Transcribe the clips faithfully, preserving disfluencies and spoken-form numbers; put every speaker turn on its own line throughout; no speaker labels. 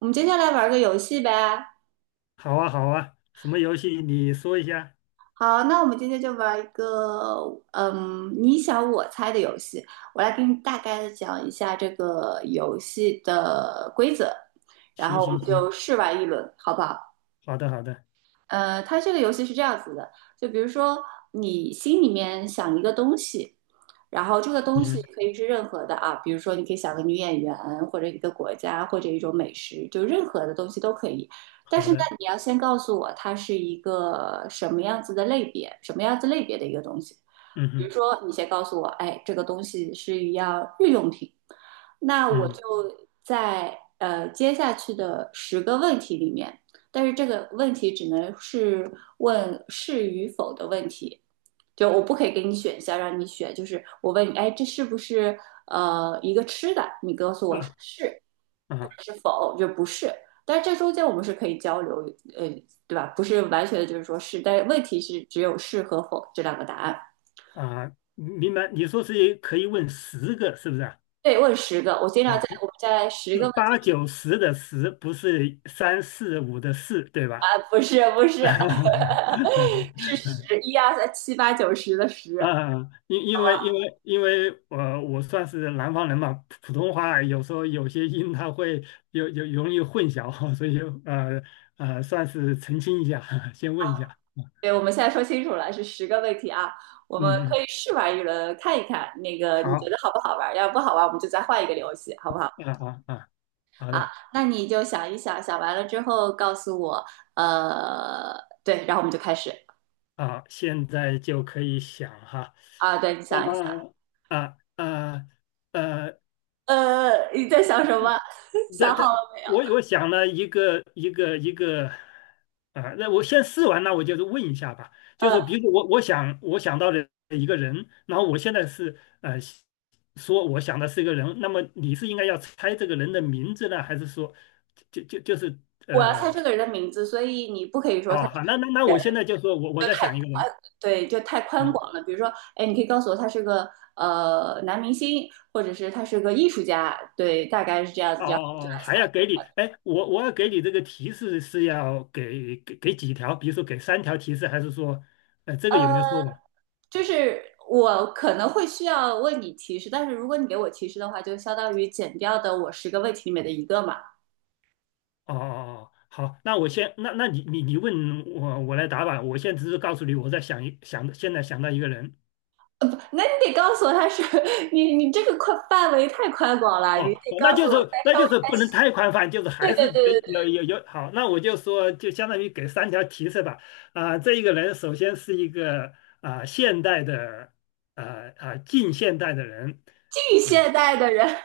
我们今天来玩个游戏呗。
好啊，好啊，什么游戏你说一下？
好，那我们今天就玩一个，嗯，你想我猜的游戏。我来给你大概的讲一下这个游戏的规则，然
行
后我们
行
就
行，
试玩一轮，好不好？
好的好的，
呃，它这个游戏是这样子的，就比如说你心里面想一个东西，然后这个东西
嗯，
可以是任何的啊，比如说你可以想个女演员，或者一个国家，或者一种美食，就任何的东西都可以。但
好
是呢，
的，
你要先告诉我它是一个什么样子的类别，什么样子类别的一个东西。
嗯
比如
哼，
说，你先告诉我，哎，这个东西是一样日用品，那我就
嗯
在呃接下去的十个问题里面。但是这个问题只能是问是与否的问题，就我不可以给你选项让你选，就是我问你，哎，这是不是呃一个吃的？你告诉我是
啊
是
啊
是否，就不是。但是这中间我们是可以交流，呃，对吧？不是完全的就是说是，但是问题是只有是和否这两个答案。
啊，明白。你说是可以问十个是不是啊？
对，问十个，我经
啊，
常在
不
我们在十
是
个问
八
题
九十的十，不是三四五的四，对吧？
啊，不是不是，是 十一二三七八九十的 十。
啊，因因为因为因为我我算是南方人嘛，普普通话有时候有些音它会有有容易混淆，所以呃呃，算是澄清一下，先问一下。
对，我们现在说清楚了，是十个问题啊，我们
嗯
可
嗯，
以试玩一轮，看一看那个你觉得
好，
好不好玩儿，要是不好玩儿我们就再换一个游戏，好不好？
啊啊啊，好的
那你就想一想，想完了之后告诉我，呃，对，然后我们就开始。
啊，现在就可以想哈，
啊，对，你想一想，
啊啊啊呃
呃，你在想什么？
那
想好
他，
了没有？
我我想了一个一个一个，啊、那我先试完，那我就是问一下吧。就是
呃，
说，比如说我我想我想到的一个人，然后我现在是呃说我想的是一个人，那么你是应该要猜这个人的名字呢，还是说就就就是
我要猜
呃
这个人的名字，所以你不可以说他
哦好，那那那我现在就说我我
就
在
太
想一个人
对，就太宽
啊，
广了。比如说，哎，你可以告诉我他是个呃男明星，或者是他是个艺术家，对，大概是这样子，
哦
这样我们就
哦哦，
来
还要
猜。
给你，哎，我我要给你这个提示是要给给给几条，比如说给三条提示，还是说呃这个有
呃，
没有说完？
就是我可能会需要为你提示，但是如果你给我提示的话，就相当于减掉的我十个问题里面的一个嘛。
哦哦哦，好，那我先，那那你你你问我，我来答吧。我现在只是告诉你，我在想一想，现在想到一个人。
呃，不，那你得告诉我他是。 你你这个宽范围太宽广了，你
哦，
得告
那
诉
就
我
是
再
那
稍
就
微。
是不能太宽泛，就是还
对对
是
对
得
对
有
对，
有有好。那我就说，就相当于给三条提示吧。啊、这一个人首先是一个啊、现代的啊啊、近现代的人
近
啊
现代的人，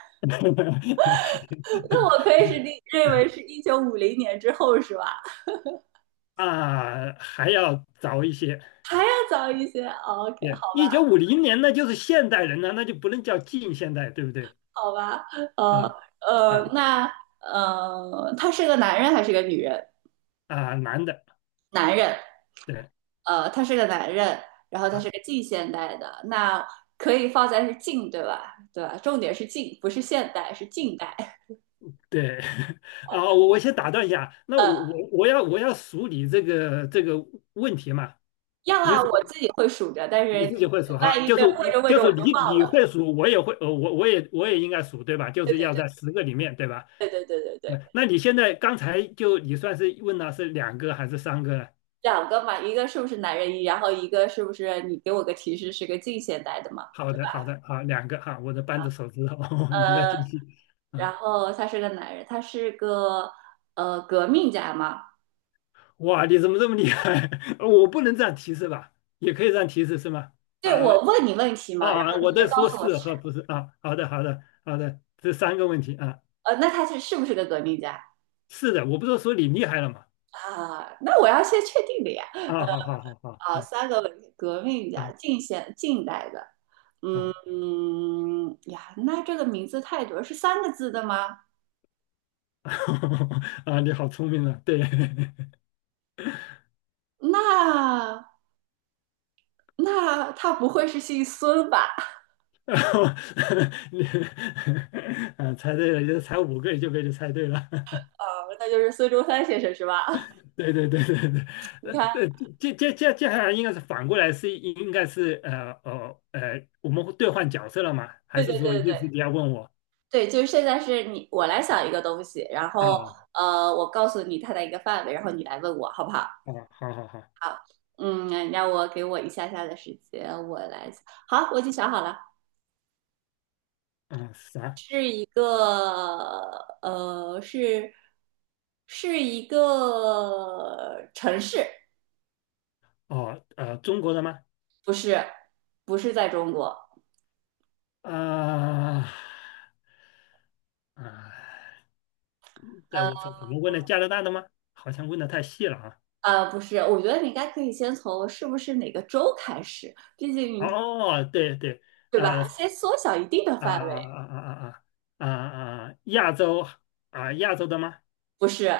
那我可以是认认为是一九五零年之后是吧？
啊、还要早一些。
再早一些。 o k
对，一九五零年那就是现代人了，那就不能叫近现代，对不对？
好吧，呃
啊
呃，
啊
那呃，他是个男人还是个女人？
啊，男的，
男人，
对
呃，他是个男人，然后他是
啊
个近现代的，那可以放在是近，对吧？对吧？重点是近，不是现代，是近代。
对 啊，我我先打断一下，那我
呃，
我我要我要数你这个这个问题嘛，
要
比如
啊，
说
我自己会数着，但是
你自己会数哈，
万一
就是
对问着问
就
着我
是
就
你
忘
你会
了。
数，我也会，呃，我我也我也应该数对吧？就
对
是
对
要
对
在十个里面对吧？
对对对对
那
对，
那你现在刚才就你算是问了是两个还是三个呢？
两个嘛，一个是不是男人一，然后一个是不是你给我个提示是个近现代的嘛？
好的好的好，两个哈，我的扳着手指头，你再
呃，
继续啊
然后他是个男人，他是个呃革命家嘛？
哇，你怎么这么厉害？我不能这样提示吧？也可以这样提示是吗？
对，
啊
我问你问题嘛，然
啊，
后你
我
就
在
告
说
诉我
是
是，
和不是啊。好的，好的，好的，这三个问题啊。
呃，那他是是不是个革命家？
是的，我不是说你厉害了吗？
啊，那我要先确定的呀。
啊，好好好好
啊，
啊
三个文革命
啊
家，近现近代的，
啊
嗯呀，那这个名字太多，是三个字的吗？
啊！你好聪明啊，对，
那那他不会是姓孙吧？
然后 你 啊，猜对了，就才五个就被你猜对了。
啊，那就是孙中山先生是吧？
对对对对对，
你
呃
看，
呃，接接接接下来应该是反过来是应该是呃呃呃，我们会兑换角色了吗？还
对
是
对
说
对
意
对
思你要问我
对，就是现在是你我来想一个东西，然
啊？
后
哦，
呃，我告诉你它的一个范围，然后你来问我好不好？
好好好，
好，嗯，让我给我一下下的时间，我来想。好，我已经想好了。
嗯，啥？
是一个呃，是是一个城市，
哦，呃，中国的吗？
不是，不是在中国，
啊啊，在我这怎么问的加拿大的吗？好像问的太细了啊。
呃，呃不是，我觉得你应该可以先从是不是哪个州开始，毕竟
哦，对对，
对
呃
吧？先缩小一定的
啊
范围，
啊啊啊啊啊啊，亚洲啊亚洲的吗？
不是。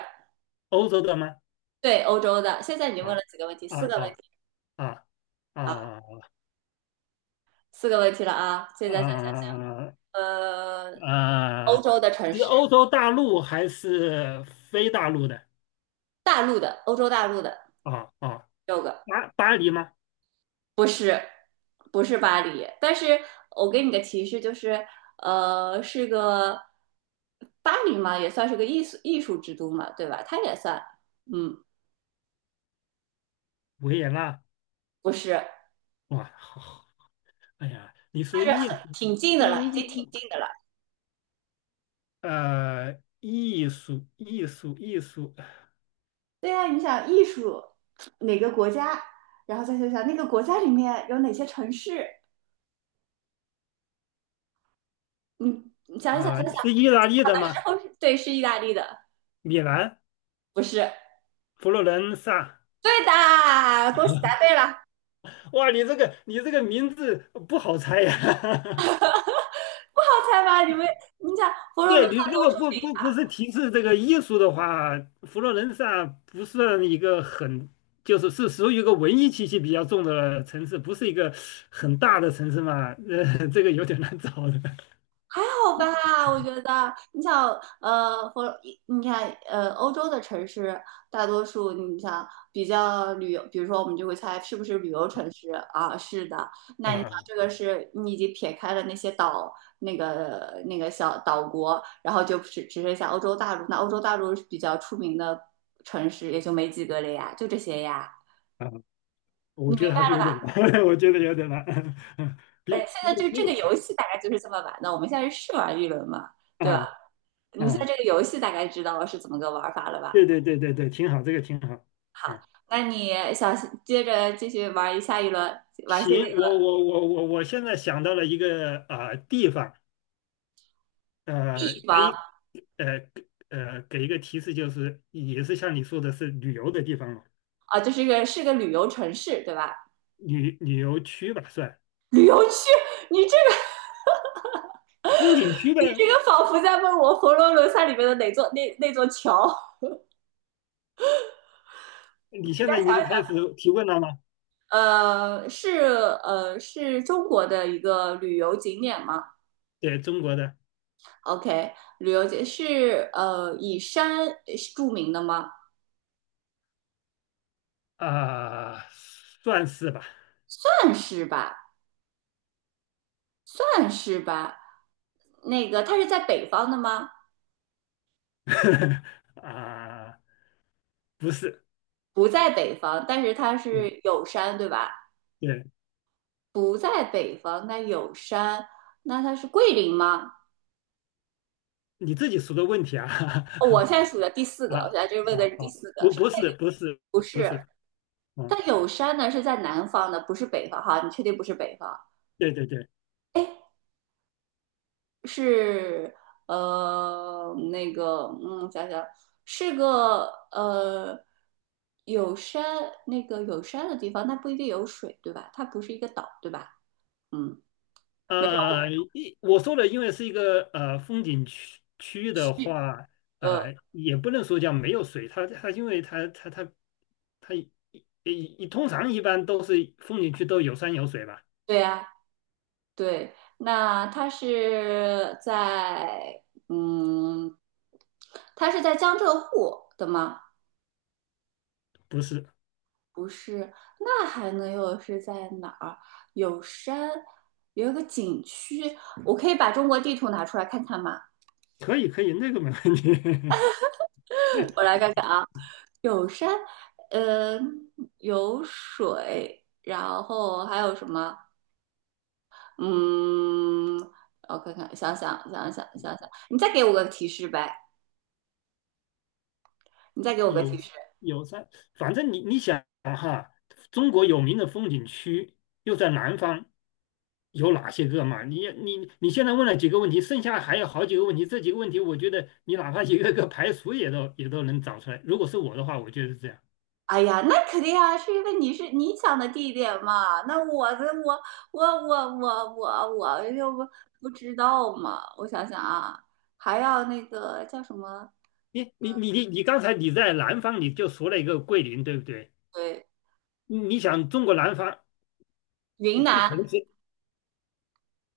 欧洲的吗？
对，欧洲的。现在你问
啊
了几个问题？
啊
四个问
啊
题
啊
啊，
啊。
四个问题了啊。现在想想，
呃
呃，
呃，
欧洲的城
是
市，
欧洲大陆还是非大陆的？
大陆的，欧洲大陆的
哦哦，
六个，
巴巴黎吗？
不是，不是巴黎，但是我给你个提示，就是呃，是个巴黎嘛，也算是个艺术艺术之都嘛，对吧？它也算，嗯，
维也纳？
不是，
哇，好，好哎呀，你
但
说
是很，
艺术，
挺近的了，
艺
已经挺
艺
近的了。
呃，艺术艺术艺术
对呀、你想艺术哪个国家，然后再想想那个国家里面有哪些城市，你你想一想，想
啊、
一想，
是意大利
小
的
的时
吗？
候是。对，是意大利的，
米兰、
不是。
佛罗伦萨？
对的，恭喜答对了，
哇，你这个你这个名字不好猜呀、
不好猜吧？你们，你想佛罗伦
对你
萨
如
多
果
住。
不不不是提示这个艺术的话，佛罗伦萨不算一个很，就是是属于一个文艺气息比较重的城市，不是一个很大的城市嘛，呃，这个有点难找的
好吧，我觉得你想，呃，或你看，呃，欧洲的城市大多数，你想比较旅游，比如说我们就会猜是不是旅游城市啊？是的，那你想
啊
这个是你已经撇开了那些岛，那个那个小岛国，然后就只只剩下欧洲大陆。那欧洲大陆比较出名的城市也就没几个了呀，就这些呀。
啊，我觉得还是有点难，我觉得有点难，
呃，
比
现
比
在就这个
比
游戏大概就是这么玩的，我们现在是试玩一轮嘛，对吧？
啊
你现在
啊，
这个游戏大概知道是怎么个玩法了
对
吧？
对对对对，挺好，这个挺好，嗯，
那你想接着继续玩一下一轮，玩下一个
行，
地
我我我我我现在想到了一个啊、地方，呃，可
方。
以呃呃给一个提示，就是也是像你说的是旅游的地方嘛，
啊，就是个是个旅游城市，对吧？
旅旅游区吧算，
旅游区，你这个
风景区呗。
你这个仿佛在问我《佛罗伦萨》里面的哪座那那座桥？
你现在已经开始提问了吗？
呃，是呃是中国的一个旅游景点吗
对，中国的
？O K，旅游景是呃以山著名的吗？
啊、算是吧，
算是吧，算是吧。那个它是在北方的吗？
啊、不是，
不在北方，但是它
对
是有山，对吧？
对，
不在北方，那有山，那它是桂林吗？
你自己说的问题啊，
哦， 我现在数的第四个，我现
啊，
在这问的
好
是第
好，
四个，
不
是
不是不是
不
不
是？
是，嗯，
但有山呢是在南方的，不是北方哈，你确定不是北方？
对对对，
哎，是呃那个嗯，想想是个呃有山那个有山的地方，那不一定有水对吧？它不是一个岛对吧？嗯，没事，
呃，一我说的因为是一个呃风景区区的话，
呃，
呃，也不能说叫没有水，它它因为它它它它一一通常一般都是风景区都有山有水吧？
对呀、对，那他是在嗯，他是在江浙沪的吗？
不是，
不是，那还能有是在哪儿？有山，有一个景区，我可以把中国地图拿出来看看吗？
可以可以，那个没问题，
我 来看看啊，有山，嗯，有水，然后还有什么？嗯，我看看，想想想想想想，你再给我个提示呗，你再给我个
有
提示。
有山，反正你你想哈，中国有名的风景区又在南方，有哪些个嘛？你你你现在问了几个问题，剩下还有好几个问题，这几个问题我觉得你哪怕一个个排除也都也都能找出来。如果是我的话，我觉得是这样。
哎呀，那肯定啊，是因为你是你想的地点嘛。那我的我我我我我我就不不知道嘛。我想想啊，还要那个叫什么？
你你你你你刚才你在南方你就说了一个桂林，对不对？
对，
你你想中国南方，
云
你不
南，
可能是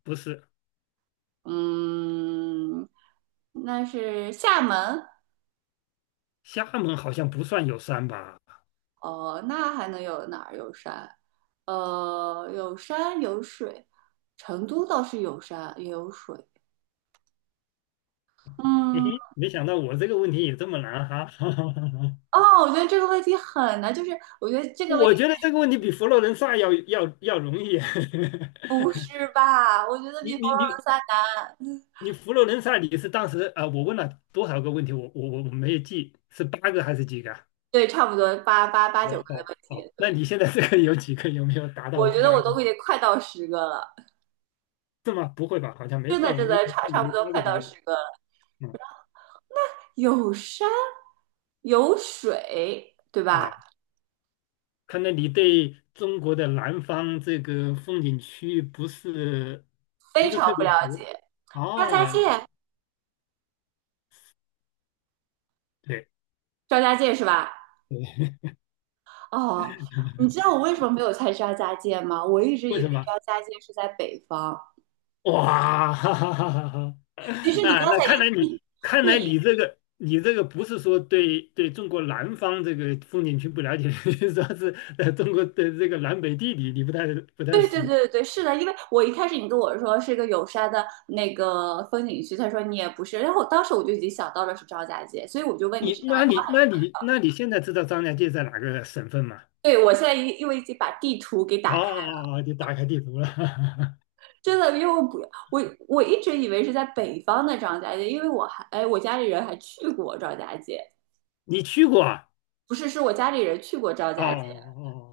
不是？
嗯，那是厦门。
厦门好像不算有山吧？
哦，那还能有哪儿有山？呃，有山有水，成都倒是有山也有水。
嘿
嗯，
嘿，没想到我这个问题也这么难哈。
哦，我觉得这个问题很难，就是我觉得这个问题。
我觉得这个问题比佛罗伦萨要要要容易。
不是吧？我觉 得
你
比《佛
你
罗伦
你
萨》难。
你佛罗伦萨你是当时啊、呃我问了多少个问题？我我我我没有记，是八个还是几个啊？
对，差不多八八八九
我
个的
哦
问题。
哦，那你现在这个有几个？有没有达到
我觉得
八
我
个？
都已经快到十个了，
是吗？不会吧？好像没
真的
到，
真
因为
的
我
差
看你
差不
们
多
八个
快
左
到
右。
十个了。
嗯
有山，有水，对吧？
啊，看来你对中国的南方这个风景区不是
非
不是
常
特
不
别
了
熟。
解。张
哦，
家界，
对
张家界是吧？
对，
哦，你知道我为什么没有猜张家界吗？我一直
为
以
什
为
么？
张家界是在北方。
哇，哈哈哈哈哈！
其实 你
啊，
刚
那
才
看来你
一
看来
对
你这个你这个不是说对对中国南方这个风景区不了解，说说是呃中国的这个南北地理你不太不太
对对
熟。
对对，对，是的，因为我一开始你跟我说是一个有山的那个风景区，他说你也不是，然后我当时我就已经想到了是张家界，所以我就问你
你
是南
那你
方。
那你那你现在知道张家界在哪个省份吗？
对，我现在因因为已经把地图给打开，
哦，你打开地图了，
真的，因为我不我我一直以为是在北方的张家界，因为我还哎，我家里人还去过张家界，
你去过啊？
不是，是我家里人去过张
哦
家界，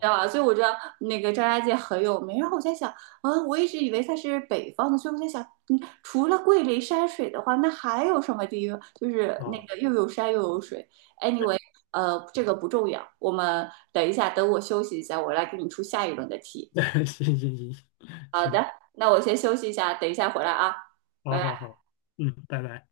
知道吧？所以我知道那个张家界很有名。然后我在想，啊，我一直以为它是北方的，所以我在想，嗯，除了桂林山水的话，那还有什么地方就是
哦，哦
那
哦
个又有山又有水？Anyway，呃，这个不重要。我们等一下，等我休息一下，我来给你出下一轮的题。
那 行行行行，
那我先休息一下，等一下回来啊，
好
拜拜。
好好，嗯，拜拜。